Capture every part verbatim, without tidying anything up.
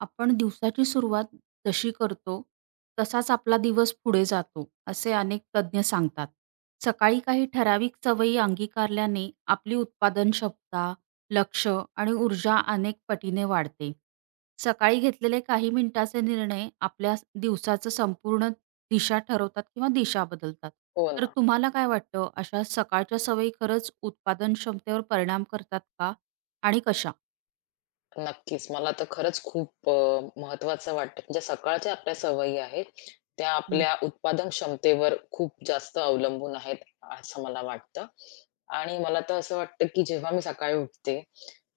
आपण दिवसाची सुरुवात जशी करतो तसाच आपला दिवस पुढे जातो असे अनेक तज्ज्ञ सांगतात. सकाळी काही ठराविक सवयी अंगीकारल्याने आपली उत्पादन क्षमता, लक्ष आणि ऊर्जा अनेक पटीने वाढते. सकाळी घेतलेले काही मिनिटाचे निर्णय आपल्या दिवसाचं संपूर्ण दिशा ठरवतात किंवा दिशा बदलतात. हो तर ना. तुम्हाला काय वाटतं अशा सकाळच्या सवयी खरंच उत्पादन क्षमतेवर परिणाम करतात का आणि कशा? नक्कीच. मला तर खरंच खूप अ, महत्वाचं वाटतं. म्हणजे सकाळच्या आपल्या सवयी आहेत, त्या हं. आपल्या उत्पादन क्षमतेवर खूप जास्त अवलंबून आहेत, असं मला वाटतं. आणि मला तर असं वाटतं, की जेव्हा मी सकाळी उठते,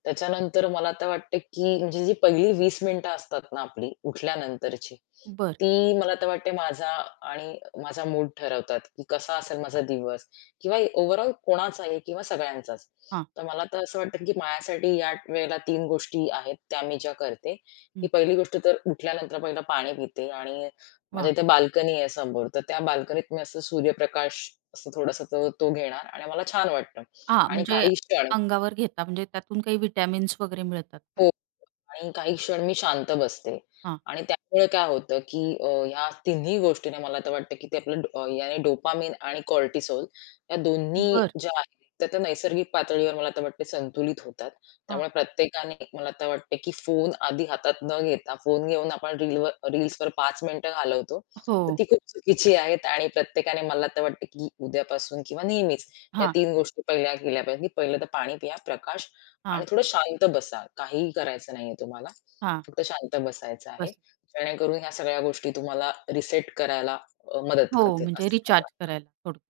त्याच्यानंतर मला तर वाटतं, की म्हणजे जी पहिली वीस मिनिटं असतात ना आपली उठल्यानंतरची, बरं. ती मला तर वाटते माझा आणि माझा मूड ठरवतात, की कसा असेल माझा दिवस. किंवा ओव्हरऑल कोणाचाही किंवा सगळ्यांचाच. हां. तर मला तर असं वाटतं, की माझ्यासाठी या वेळेला तीन गोष्टी आहेत, त्या मी ज्या करते, हं. की पहिली गोष्ट तर उठल्यानंतर पहिलं पाणी पिते आणि वा. माझ्या इथे बाल्कनी आहे समोर, तर त्या बाल्कनीत मी असं सूर्यप्रकाश असं थोडासा तो तो घेणार आणि मला छान वाटतं हां, आणि म्हणजे काही क्षण अंगावर घेता म्हणजे त्यातून काही विटॅमिन्स वगैरे मिळतात का? हो. आणि काही क्षण मी शांत बसते. हां, आणि त्यामुळे काय होतं, की अ, ह्या तिन्ही गोष्टीने मला तर वाटतं, की ते आपलं डो अ, याने डोपामाइन आणि कॉर्टिसोल या दोन्ही बर, ज्या आहेत, त्या त्या नैसर्गिक पातळीवर मला तर वाटते संतुलित होतात. हां. त्यामुळे प्रत्येकाने मला तर वाटते, की फोन आधी हातात न घेता, फोन घेऊन आपण रीलवर रील्सवर पाच मिनिटं घालवतो. हो. तर ती खूप चुकीची आहेत आणि प्रत्येकाने मला तर वाटतं, की उद्यापासून किंवा नेहमीच या हां, तीन गोष्टी पहिल्या केल्या पाहिजेत, की पहिलं तर पाणी पिया, प्रकाश आणि हां, थोडं शांत बसा. काहीही करायचं नाहीये तुम्हाला. हां. फक्त शांत बसायचं आहे. बस. जेणेकरून ह्या सगळ्या गोष्टी तुम्हाला रिसेट करायला अ, मदत हो, करतील म्हणजे असं मला रिचार्ज वाटतं. करायला थोडक्यात.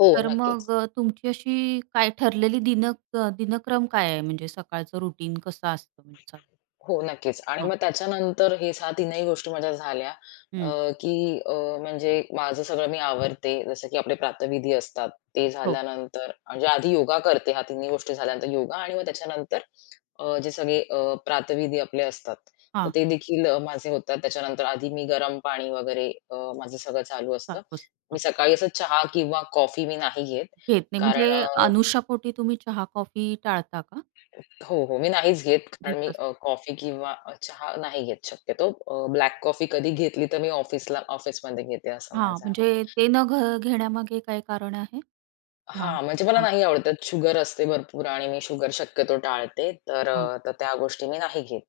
हो, तर नक्कीच. मग अ, तुमची अशी काय ठरलेली दिन अ, दिनक्रम काय आहे? म्हणजे सकाळचं रुटीन कसं असतं म्हणजे साधारण? हो, नक्कीच. आणि हां. मग त्याच्यानंतर हे सहा तीनही गोष्टी माझ्या झाल्या हं. अ, की अ, म्हणजे माझं सगळं मी आवरते. जसं की आपले प्रातःविधी असतात, ते हो. झाल्यानंतर म्हणजे आधी योगा करते. ह्या तिन्ही गोष्टी झाल्यानंतर योगा आणि मग त्याच्यानंतर अ, जे सगळे अ, प्रातःविधी आपले असतात, तर हां, ते देखील अ, माझे होतात. त्याच्यानंतर आधी मी गरम पाणी वगैरे अ, माझं सगळं चालू असतं. चालू असतं. मी हां. सकाळी असं चहा किंवा कॉफी मी नाही घेत. घेत नाही कारण म्हणजे अनुशापोटी तुम्ही चहा, कॉफी टाळता का? हो, हो. मी नाहीच घेत कारण मी घेता अ, कॉफी किंवा अ, चहा नाही घेत शक्यतो. अ, ब्लॅक कॉफी कधी घेतली तर मी ऑफिसला ऑफिसमध्ये घेते असं हां, माझं आहे. म्हणजे ते न घ घेण्यामागे काय कारण आहे? हां, हां, म्हणजे मला हां, नाही आवडत. त्यात शुगर असते भरपूर आणि मी शुगर शक्यतो टाळते. तर अ, तर त्या गोष्टी मी नाही घेत.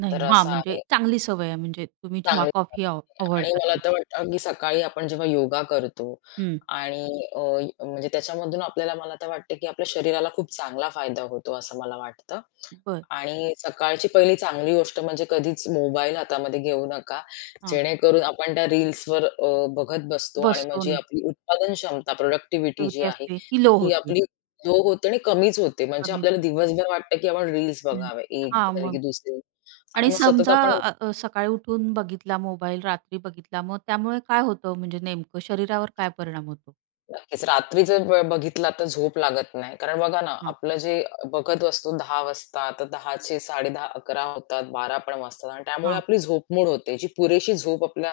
नाही. तर हां, असं म्हणजे आहे चांगली सवय आहे म्हणजे तुम्ही चांगली चहा-कॉफी अव अव्हॉइड आणि मला करता. तर वाटतं की सकाळी आपण जेव्हा योगा करतो हं. आणि अ, म्हणजे त्याच्यामधून आपल्याला मला तर वाटतं की आपल्या शरीराला खूप चांगला फायदा होतो असं मला वाटतं. बरं. आणि सकाळची पहिली चांगली गोष्ट म्हणजे कधीच मोबाईल हातामध्ये घेऊ नका. हां. जेणेकरून आपण त्या रील्सवर अ, बघत बसतो आणि मग बसतो जी आणि आपली उत्पादन क्षमता, प्रॉडक्टिव्हिटी जी ऍक्टिव्हिटी आहे, असते ती लो ती होते. आपली लो होते आणि कमीच होते. म्हणजे कमीच आपल्याला होते. दिवसभर वाटतं, की आपण रील्स हं. बघावे, एक हां, झाली मग की दुसरी आणि आणि मग सतत समजा आपण अ, अ, सकाळी उठून बघितला मोबाईल, रात्री बघितला, मग त्यामुळे काय होतं म्हणजे नेमकं शरीरावर काय परिणाम होतो? नक्कीच. रात्री जर ब बघितला तर झोप लागत नाही. कारण बघा ना, हां, आपलं जे बघत असतो दहा वाजता, तर 10:00चे साडे दहा, अकरा होतात, बारा पण वाजतात आणि त्यामुळे हां. आपली झोपमोड होते. जी पुरेशी झोप आपल्या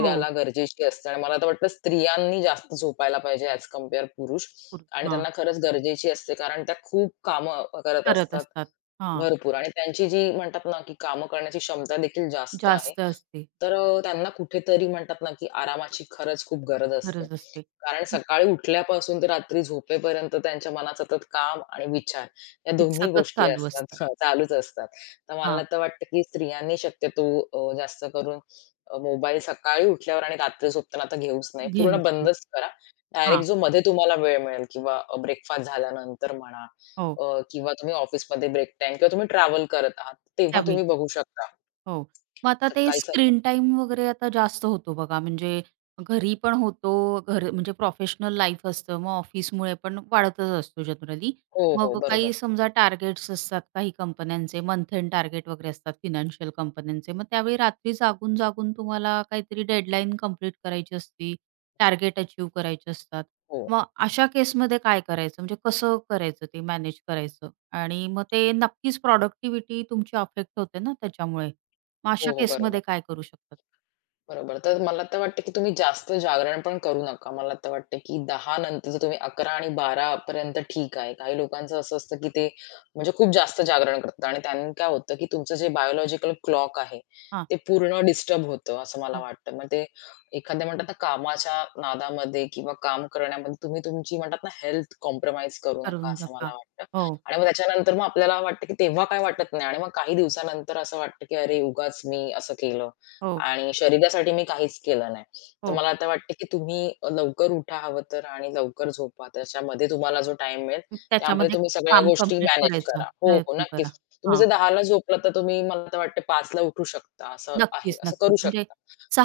हो. गरजेची असते आणि मला तर वाटतं स्त्रियांनी जास्त झोपायला पाहिजे ॲज कंपेअर पुरुष पुर आणि हां. त्यांना खरंच गरजेची असते. कारण त्या खूप कामं करत करत असतात असतात. हां. भरपूर आणि त्यांची जी म्हणतात ना, की कामं करण्याची क्षमता देखील जास्त आहे. जास्त असते. तर अ, त्यांना कुठेतरी म्हणतात ना, की आरामाची खरंच खूप गरज असते. गरज असते. कारण सकाळी उठल्यापासून ते रात्री झोपेपर्यंत त्यांच्या मनात सतत काम आणि विचार या तेच दोन्ही सतत गोष्टी चालू असतात असतात. चालूच असतात. तर मला हां. तर वाटतं, की स्त्रियांनी शक्यतो अ, जास्त करून अ, मोबाईल सकाळी उठल्यावर आणि रात्री झोपताना तर घेऊच नाही. पूर्ण घेऊच नाही. बंदच करा. डायरेक्ट जो मध्ये तुम्हाला वेळ मिळेल किंवा अ, ब्रेकफास्ट झाल्यानंतर म्हणा हो. अ, किंवा तुम्ही ऑफिसमध्ये ब्रेक टाईम किंवा तुम्ही ट्रॅव्हल करत आहात, तेव्हा त्यावेळी तुम्ही बघू शकता. हो. मग आता त्यात ते काहीच हरकत स्क्रीन टाइम वगैरे आता जास्त होतो बघा, म्हणजे घरी पण होतो, घर म्हणजे प्रोफेशनल लाईफ असतं, मग ऑफिसमुळे पण वाढतच असतो जनरली. हो, हो. मग काही बरोबर. समजा टार्गेट्स असतात काही कंपन्यांचे, मंथ एंड टार्गेट वगैरे असतात फिनान्शियल कंपन्यांचे. मग त्यावेळी रात्री जागून, जागून तुम्हाला काहीतरी डेडलाईन कंप्लीट करायची असती, टार्गेट अचीव्ह करायचे असतात. हो. मग अशा केसमध्ये काय करायचं? म्हणजे कसं करायचं ते मॅनेज करायचं? आणि मग ते नक्कीच प्रॉडक्टिव्हिटी तुमची अफेक्ट होते ना त्याच्यामुळे. मग हो, अशा हो. बरोबर, केसमध्ये काय करू शकतात? बरोबर. तर मला तर वाटतं, की तुम्ही जास्त जागरण पण करू नका. मला तर वाटतं, की दहा नंतरचं तुम्ही अकरा आणि बारा पर्यंत ठीक आहे. काही लोकांचं असं असतं, की ते म्हणजे खूप जास्त जागरण करतात आणि त्यांनी काय होतं, की तुमचं जे बायोलॉजिकल क्लॉक आहे, हां, ते पूर्ण डिस्टर्ब होतं असं मला हो. वाटतं. मग ते एखाद्या म्हणतात ना कामाच्या नादामध्ये किंवा काम करण्यामध्ये तुम्ही तुमची म्हणतात ना हेल्थ कॉम्प्रोमाईज करू नका करून असं नका. मला वाटतं. हो, आणि मग त्याच्यानंतर मग आपल्याला वाटतं, की तेव्हा काय वाटत नाही आणि मग काही दिवसानंतर असं वाटतं, की "अरे, उगाच मी असं केलं." हो, आणि शरीरासाठी मी काहीच केलं नाही. तर हो. मला आता वाटतं की तुम्ही अ, लवकर उठा हवं तर आणि लवकर झोपा. त्याच्यामध्ये तुम्हाला जो टाईम मिळेल, मग त्यामध्ये त्याच्यामध्ये तुम्ही सगळ्या काम गोष्टी कंप्लीट मॅनेज करायचा करा. हो, हो, प्रयत्न करा. नक्कीच. तुम्ही हां, जर दहा झोपला तर तुम्ही मला तर वाटतं पाच उठू शकता, असं आहे. नक्कीच, असं नक्कीच. करू म्हणजे शकता.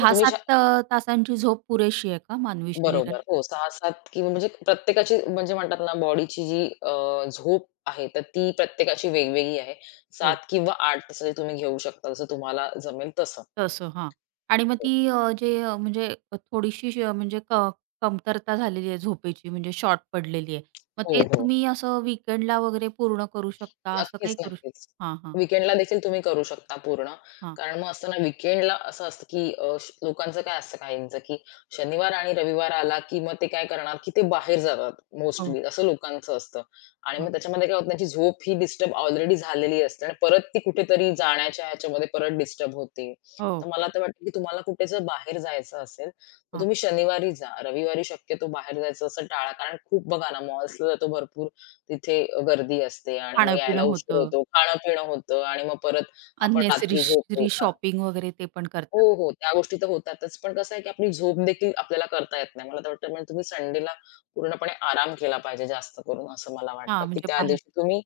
मग तुम्ही श अ, तासांची झोप पुरेशी आहे का मानवी बरोबर. शरीराला? हो, सहा सात किंवा म्हणजे प्रत्येकाची म्हणजे म्हणतात ना बॉडीची जी अ, झोप आहे, तर ती प्रत्येकाची वेगवेगळी आहे. हो. सात किंवा आठ तासाची तुम्ही घेऊ शकता, जसं तुम्हाला जमेल तसं. तसं हां. आणि मग हो, ती अ, जे अ, म्हणजे थोडीशी अ, म्हणजे क कमतरता झालेली आहे झोपेची म्हणजे शॉर्ट पडलेली आहे. मग हो. ते हो. तुम्ही असं वीकेंडला वगैरे पूर्ण करू शकता असं नक्कीच, काही करू नक्कीच. शकता? हां, हां, वीकेंडला देखील तुम्ही करू शकता पूर्ण. हां. कारण मग असतं ना वीकेंडला असं असतं, की अ, श लोकांचं काय असतं काहींचं, की शनिवार आणि रविवार आला, की मग ते काय करणार, की ते बाहेर जातात हो, मोस्टली असं लोकांचं असतं. आणि हां. मग त्याच्यामध्ये काय होतं त्यांची झोप ही डिस्टर्ब ऑलरेडी झालेली असते आणि परत ती कुठेतरी जाण्याच्या ह्याच्यामध्ये परत डिस्टर्ब होते. तर हो. मला तर वाटतं, की तुम्हाला कुठे जर बाहेर जायचं असेल, तर हां, तुम्ही शनिवारी जा. रविवारी शक्यतो बाहेर जायचं असं टाळा. कारण खूप बघा ना मॉल्सला जातो भरपूर तिथे गर्दी असते आणि मग यायला खाणं-पिणं उशीर होतं. होतो, खाणं-पिणं होतं आणि मग परत आपण रात्री झोपतो. अननेसेसरी शॉपिंग वगैरे ते पण हो, करतात. हो. त्या गोष्टी तर होतातच. पण कसं आहे, की आपली झोप देखील आपल्याला करता येत नाही. मला तर वाटतं म्हणजे तुम्ही संडेला पूर्णपणे आराम केला पाहिजे जास्त करून असं मला वाटतं, हां, की म्हणजे त्या बाहेर दिवशी तुम्ही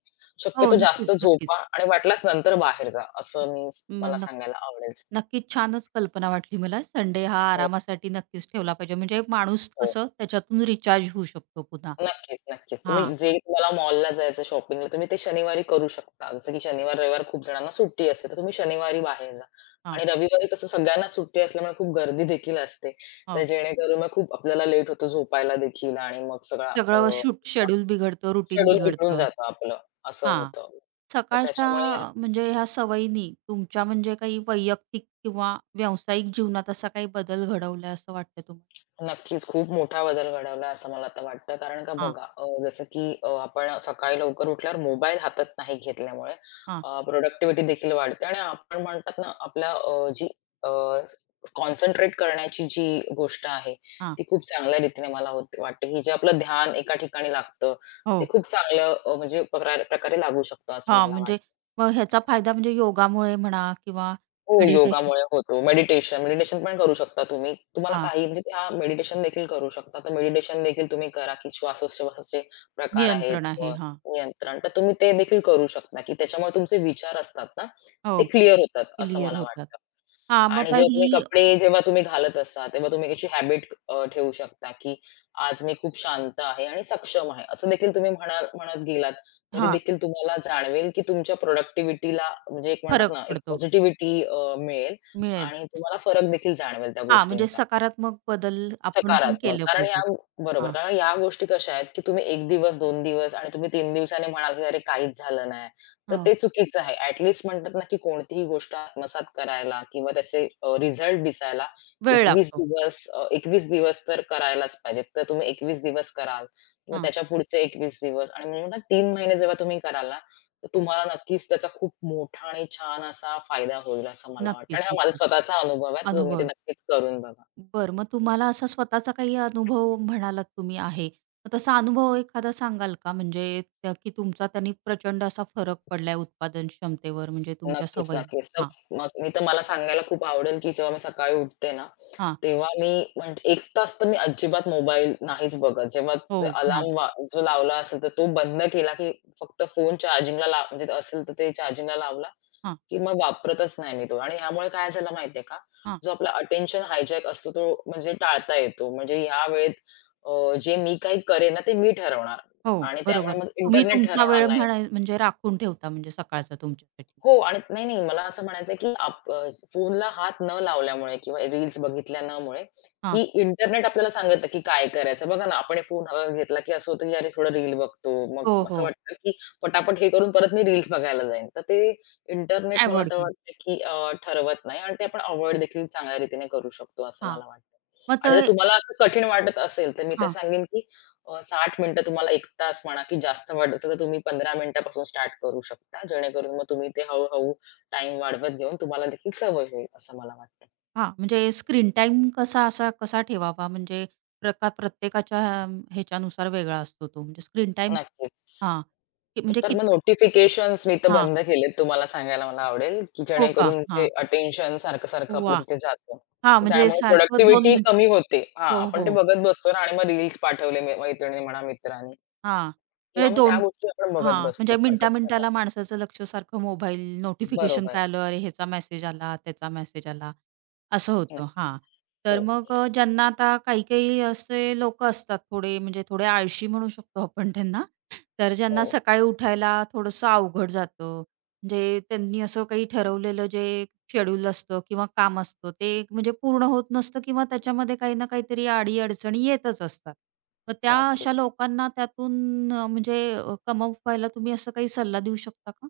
हो, शक्यतो जास्त नक्कीच, नक्कीच. झोपा आणि वाटल्यास नंतर बाहेर जा. असं मी मग मला नक्क सांगायला आवडेल. नक्कीच छानच कल्पना वाटली मला. संडे हा हो, आरामासाठी नक्कीच ठेवला पाहिजे. म्हणजे माणूस हो. कसं त्याच्यातून रिचार्ज होऊ शकतो पुन्हा. नक्कीच, नक्कीच. तुम्ही हां, जे तुम्हाला मॉलला जायचं शॉपिंगला, तुम्ही ते शनिवारी करू शकता. जसं की शनिवार, रविवार खूप जणांना सुट्टी असते, तर तुम्ही शनिवारी बाहेर जा हां, आणि रविवारी कसं सगळ्यांना सुट्टी असल्यामुळे खूप गर्दी देखील असते. तर हो. जेणेकरून मग खूप आपल्याला लेट होतो झोपायला देखील आणि मग सगळा अ, सगळं शूट शेड्यूल बिघडतं, रुटीन शेड्यूल बिघडून बिघडतं. जातं आपलं, असं हां, होतं. तर सकाळच्या त्याच्यामुळे म्हणजे ह्या सवयीनी तुमच्या म्हणजे काही वैयक्तिक किंवा व्यावसायिक जीवनात असा काही बदल घडवलाय असं वाटतं तुम्हाला? नक्कीच, खूप मोठा बदल घडवला असं मला आता वाटतं. कारण का हां, बघा अ, जसं की अ, आपण सकाळी लवकर उठल्यावर मोबाईल हातात नाही घेतल्यामुळे हां, अ, प्रोडक्टिव्हिटी देखील वाढते आणि आपण म्हणतात ना आपल्या अ, जी अ, कॉन्सन्ट्रेट करण्याची जी गोष्ट आहे, हां. ती खूप चांगल्या रीतीने मला होते वाटते, की जे आपलं ध्यान एका ठिकाणी लागतं, ते हो. खूप चांगलं अ, म्हणजे प्रकार प्रकारे लागू शकतं असं हां, मला म्हणजे वाटतं. मग ह्याचा फायदा म्हणजे योगामुळे म्हणा किंवा हो, मेडिटेशन योगामुळे होतो. मेडिटेशन, मेडिटेशन पण करू शकता तुम्ही. तुम्हाला हां, काही म्हणजे त्या मेडिटेशन देखील करू शकता. तर मेडिटेशन देखील तुम्ही करा, की श्वासोच्छवासाचे प्रकार आहेत नियंत्रण व आहे. हां. नियंत्रण. तर तुम्ही ते देखील करू शकता, की त्याच्यामुळे तुमचे विचार असतात ना, हो, ते क्लिअर होतात असं क्लिअर मला होतात. वाटतं. हां, मग आणि आता जेव्हा ही तुम्ही कपडे जेव्हा तुम्ही घालत असता, तेव्हा तुम्ही एक अशी हॅबिट अ, ठेवू शकता, की आज मी खूप शांत आहे आणि सक्षम आहे. असं देखील तुम्ही म्हणाल म्हणत गेलात, तरी हां, देखील तुम्हाला जाणवेल, की तुमच्या प्रॉडक्टिव्हिटीला म्हणजे एक म्हणतात फरक ना, एक पडतो. पॉझिटिव्हिटी मिळेल मिळेल. आणि तुम्हाला फरक देखील जाणवेल त्या हां, म्हणजे गोष्टींचा. सकारात्मक बदल आपण पण सकारात्मक. केले कारण ह्या पाहिजेत. बरोबर. हां, कारण ह्या गोष्टी कशा आहेत, की तुम्ही एक दिवस, दोन दिवस आणि तुम्ही तीन दिवसांनी म्हणाल, की "अरे काहीच झालं नाही." तर हो. ते चुकीचं आहे. ॲट लीस्ट म्हणतात ना, की कोणतीही गोष्ट आत्मसात करायला किंवा त्याचे अ, रिझल्ट दिसायला वेळ 21 लागतो. दिवस अ, एकवीस दिवस तर करायलाच पाहिजेत. तर तुम्ही एकवीस दिवस कराल किंवा हां, त्याच्या पुढचे एकवीस दिवस आणि म्हणजे ना तीन महिने जेव्हा तुम्ही कराल ना, तर हो. तुम्हाला नक्कीच त्याचा खूप मोठा आणि छान असा फायदा होईल असं मला वाटतं नक्कीच, आणि हा माझा नक्कीच. स्वतःचा अनुभव आहे. तर तुम्ही ते अनुभव नक्कीच करून बघा. बरं, मग तुम्हाला असा स्वतःचा काही अनुभव म्हणालात तुम्ही आहे. मग तसा अनुभव एखादा सांगाल का? म्हणजे त्या की तुमचा त्यांनी प्रचंड असा फरक पडलाय उत्पादन क्षमतेवर म्हणजे तुमच्या नक्कीच, सवयी? नक्कीच. तर हां, मग मी तर मला सांगायला खूप आवडेल, की जेव्हा मी सकाळी उठते ना, हां. तेव्हा मी म्हणजे एक तास तर मी अजिबात मोबाईल नाहीच बघत. जेव्हाच हो, म्हणाल. अलार्म जो लावला असेल, तर तो बंद केला, की फक्त फोन चार्जिंगला लाव म्हणजे असेल तर ते चार्जिंगला लावला, हां, की मग वापरतच नाही मी तो. आणि ह्यामुळे काय झालं माहिती का, हां. जो आपला अटेन्शन हायजॅक असतो तो म्हणजे टाळता येतो. म्हणजे ह्या वेळेत अ, जे मी काही करेन ना, ते मी ठरवणार हो, आणि बरोबर. त्यामुळे मग तुम्ही इंटरनेट तुमचा ठरवणार वेळ नाही. म्हणा म्हणजे राखून ठेवता म्हणजे सकाळचा तुमच्यासाठी. हो आणि नाही, नाही मला असं म्हणायचंय, की आप अ, फोनला हात न लावल्यामुळे किंवा रील्स बघितल्या न मुळे, हां. की इंटरनेट आपल्याला सांगतं, की काय करायचं. बघा ना, आपण हे फोन हातात घेतला, की असं होतं, की "अरे, थोडं रील बघतो." हो, मग असं हो. वाटतं, की पटापट हे करून परत मी रील्स बघायला जाईन. तर ते इंटरनेट मला अव्हॉइड तर केलं. वाटतं, की अ, ठरवत नाही आणि ते आपण अव्हॉइड देखील चांगल्या रीतीने करू शकतो, असं हां. मला वाटतं. मग ते आणि जर तुम्हाला असं कठीण वाटत असेल, तर मी तर हां. सांगेन, अ, साठ मिनिटं तुम्हाला एक तास म्हणा, की जास्त वाढत असेल, तर तुम्ही पंधरा मिनिटापासून स्टार्ट करू शकता. जेणेकरून मग तुम्ही ते हळू-हळू टाईम वाढवत घेऊन तुम्हाला देखील सवय होईल, असं मला वाटतं. हां, म्हणजे स्क्रीन टाईम कसा असा कसा ठेवावा? म्हणजे प्रका प्रत्येकाच्या अम, ह्याच्यानुसार वेगळा असतो तो. म्हणजे स्क्रीन टाईम नक्कीच. हां, की म्हणजे तर की मग नोटिफिकेशन्स मी तर हां, बंद केलेत तुम्हाला सांगायला मला आवडेल, की हो का? जेणेकरून ते हां, अटेन्शन सारखं-सारखं आपलं वाह! तिथे जातं. हां, तर म्हणजे त्यामुळे सारखं दोन प्रोडक्टिव्हिटी मिनिट कमी होते. हां, हो, आपण हो. ते बघत बसतो ना आणि मग रील्स पाठवले मै मैत्रिणीने म्हणा, मित्राने हां, किंवा म्हणजे मग त्या दोन गोष्टी आपण बघत हां, बसतो म्हणजे मिनिटा-मिनिटाला सारखं-सारखं. माणसाचं लक्ष सारखं मोबाईल, नोटिफिकेशन बरोबर. काय आलं, अरे ह्याचा मेसेज आला, त्याचा मेसेज आला, असं होतं. नक्की. हां. तर हो, मग अ, ज्यांना आता काही-काही असे लोकं असतात थोडे म्हणजे थोडे आळशी म्हणू शकतो आपण त्यांना. तर हो. ज्यांना सकाळी उठायला थोडंसं अवघड जातं. म्हणजे त्यांनी असं काही ठरवलेलं जे शेड्यूल असतं किंवा काम असतं. ते म्हणजे पूर्ण होत नसतं किंवा त्याच्यामध्ये काही ना काहीतरी आडी अडचणी येतच असतात. मग त्या नक्की. अशा लोकांना त्यातून अ, म्हणजे अ, कमवायला तुम्ही असं काही सल्ला देऊ शकता का?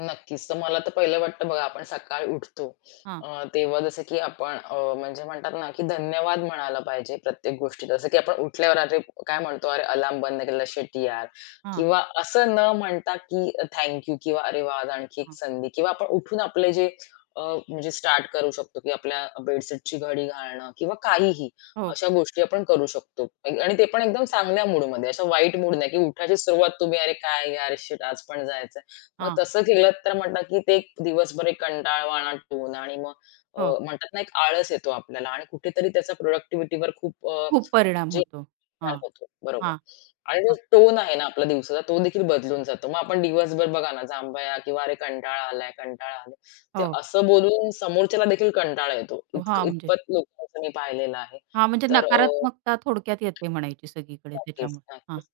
नक्कीच. तर मला तर पहिलं वाटतं बघा आपण सकाळी उठतो हां, अ, तेव्हा जसं की आपण अ, म्हणजे म्हणतात ना, की धन्यवाद म्हणायला पाहिजे प्रत्येक गोष्टीत. जसं की आपण उठल्यावर अरे काय म्हणतो, "अरे अलार्म बंद केलेला, शिट यार." हां, किंवा असं न म्हणता की थँक किंवा "अरे वाह! आज आणखी एक हां. संधी" किंवा आपण उठून आपले जे अ, म्हणजे स्टार्ट करू शकतो की आपल्या बेडशीटची घडी घालणं किंवा काहीही हो, अशा गोष्टी आपण करू शकतो. आणि ते पण एकदम चांगल्या मूडमध्ये, अशा वाईट मूड नाही की उठायची सुरुवात तुम्ही "अरे काय यार, शिट आज पण जायचं मग हां, तसं केलं तर म्हणतात, की ते एक दिवसभर एक कंटाळवाणा टोन आणि मग अ, हो. म्हणतात ना, एक आळस येतो आपल्याला आणि कुठेतरी त्याचा प्रॉडक्टिव्हिटीवर खूप अ, खूप परिणाम जे होतो. हां, परिणाम होतो. बरोबर. हां, आणि जो हां. टोन आहे ना आपला दिवसाचा तो देखील बदलून जातो. मग आपण दिवसभर बघा ना, जांभया किंवा "अरे कंटाळा आलाय, कंटाळा आलाय." ते हो. असं बोलून समोरच्याला देखील कंटाळा येतो. तो इत हां, म्हणजे इतपत लोकांचं मी पाहिलेलं आहे. हां, म्हणजे तर अ नकारात्मकता थोडक्यात येते म्हणायची सगळीकडे नक्कीच, त्याच्यामुळे. हां, नक्कीच.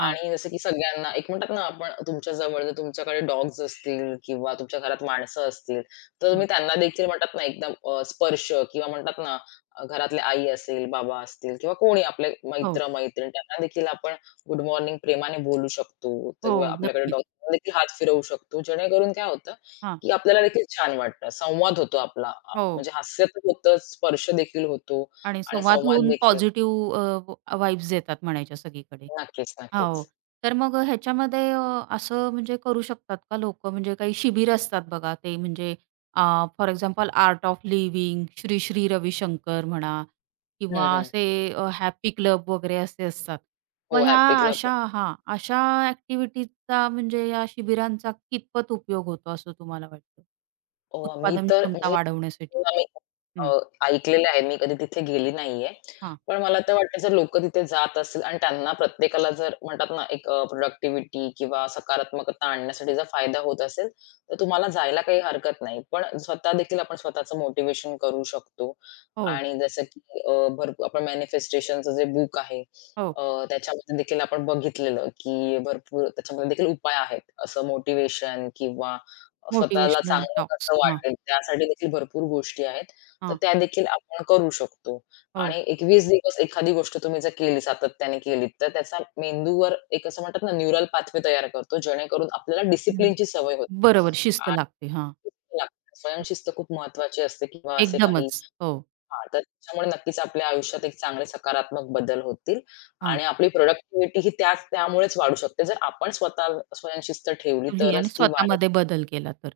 हां, आणि जसं की सगळ्यांना एक म्हणतात ना आपण तुमच्या जवळ जर तुमच्याकडे डॉग्स असतील किंवा तुमच्या घरात माणसं असतील, तर हां. तुम्ही त्यांना देखील म्हणतात ना एकदम अ, स्पर्श किंवा म्हणतात ना अ, घरातले आई असेल, बाबा असतील किंवा कोणी आपले हो, मित्र-मैत्रीण त्यांना देखील आपण गुड मॉर्निंग प्रेमाने बोलू शकतो तर हो. किंवा आपल्याकडे नक्कीच. डॉग्सना देखील हात फिरवू शकतो. जेणेकरून काय होतं, हां, की आपल्याला देखील छान वाटतं. संवाद होतो आपला अ, हो. म्हणजे हास्य तर होतंच, स्पर्श देखील होतो आणि आणि संवाद संवाद होऊन देखील. पॉझिटिव्ह अ, वाइब्स येतात म्हणायच्या सगळीकडे. नक्कीच, हो. नक्कीच. तर मग अ, ह्याच्यामध्ये अ, असं म्हणजे करू शकतात का लोकं? म्हणजे काही शिबिर असतात बघा ते म्हणजे for example art of living, Shri Shri Ravishankar म्हणा हं, किंवा हं. असे अ, हॅपी क्लब वगैरे असे असतात. मग हो, ह्या हॅपी क्लब. अशा हां, अशा ॲक्टिव्हिटीजचा म्हणजे या शिबिरांचा कितपत उपयोग होतो असं तुम्हाला वाटतं? अ, मी उत्पादन तर क्षमता म्हणजे वाढवण्यासाठी? आम्ही हं. अ, ऐकलेलं आहे. मी कधी तिथे गेली नाहीये. हां, पण मला तर वाटतं जर लोकं तिथे जात असतील आणि त्यांना प्रत्येकाला जर म्हणतात ना, एक प्रोडक्टिव्हिटी किंवा सकारात्मकता आणण्यासाठी जर फायदा होत असेल, तर हां. तुम्हाला जायला काही हरकत नाही. पण स्वतः देखील आपण स्वतःचं मोटिव्हेशन करू शकतो हो. आणि जसं की अ, भरपूर आपण मॅनिफेस्टेशनचं जे बुक आहे, हो, अ, त्याच्यामध्ये देखील आपण बघितलेलं, की भरपूर त्याच्यामध्ये देखील उपाय आहेत. असं मोटिव्हेशन किंवा स्वतःला मोटिव्हेशनल चांगलं कसं टॉक्स. हा, वाटेल त्यासाठी देखील भरपूर गोष्टी आहेत. हा, तर त्या देखील आपण करू शकतो हो. आणि एकवीस दिवस एखादी गोष्ट तुम्ही जर केली, सातत्याने केलीत, तर त्याचा मेंदूवर एक असं म्हणतात ना न्यूरल पाथवे तयार करतो, जेणेकरून आपल्याला हं. डिसिप्लिनची सवय होते. बरोबर, शिस्त आणि लागते. हां, लागते. हां. स्वयंशिस्त खूप महत्वाची असते किंवा असे काही एकदमच. हो, हां, तर त्याच्यामुळे नक्कीच आपल्या आयुष्यात एक चांगले सकारात्मक बदल होतील हा, आणि आपली प्रॉडक्टिव्हिटी ही त्याच त्यामुळेच वाढू शकते. जर आपण स्वतः स्वयंशिस्त ठेवली तुम्ही आणि तरच ती वाढेल. स्वतःमध्ये बदल केला तर.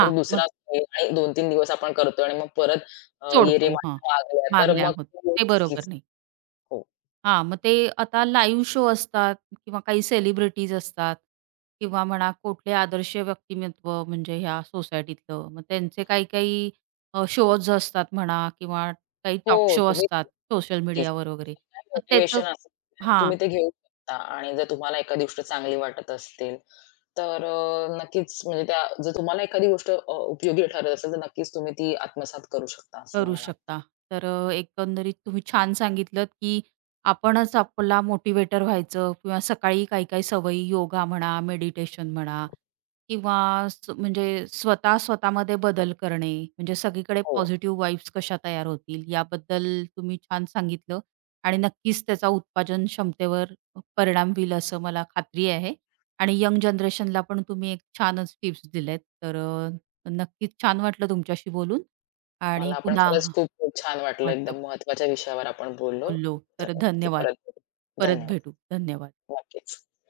तर मग दुसरा खेळ आणि दोन तीन दिवस आपण करतोय आणि मग परत अ, सोडतो. हां, येरेमाऱ्या लागल्या, तर मागल्या मग आहोत. ते ते बरोबर चुकीचं नाही. हो. हां, मग ते आता लाईव्ह शो असतात किंवा काही सेलिब्रिटीज असतात किंवा म्हणा कुठले आदर्श व्यक्तिमत्व म्हणजे ह्या सोसायटीतलं. मग त्यांचे काही काही शोज असतात म्हणा किंवा काही हो, टॉक शो तुम्ही असतात नक्कीच. सोशल मीडियावर वगैरे. काय मग त्याचं मोटिव्हेशन असेल, हां. तुम्ही ते घेऊ शकता आणि जर तुम्हाला एखादी गोष्ट चांगली वाटत असतील, तर अ, नक्कीच म्हणजे त्या जर तुम्हाला एखादी गोष्ट अ, उपयोगी ठरत असेल, तर नक्कीच तुम्ही ती आत्मसात करू शकता असं करू मला वाटतं. शकता. तर अ, एकंदरीत तुम्ही छान सांगितलंत, की आपणच आपला मोटिवेटर व्हायचं किंवा सकाळी काही-काही सवयी योगा म्हणा, मेडिटेशन म्हणा किंवा स म्हणजे स्वतः स्वतःमध्ये बदल करणे, म्हणजे सगळीकडे हो. पॉझिटिव्ह वाइब्स कशा तयार होतील याबद्दल तुम्ही छान सांगितलं आणि नक्कीच त्याचा उत्पादन क्षमतेवर परिणाम होईल असं मला खात्री आहे आणि यंग जनरेशनला पण तुम्ही एक छानच टिप्स दिल्यात. तर अ, नक्कीच छान वाटलं तुमच्याशी बोलून आणि मला पण पुन्हा खरंच खूप खूप छान वाटलं. वाटप एकदम महत्त्वाच्या विषयावर आपण बोललो. बोललो. तर तर नक्की धन्यवाद. परत भेटू. परत धन्यवाद. भेटू. धन्यवाद. नक्कीच.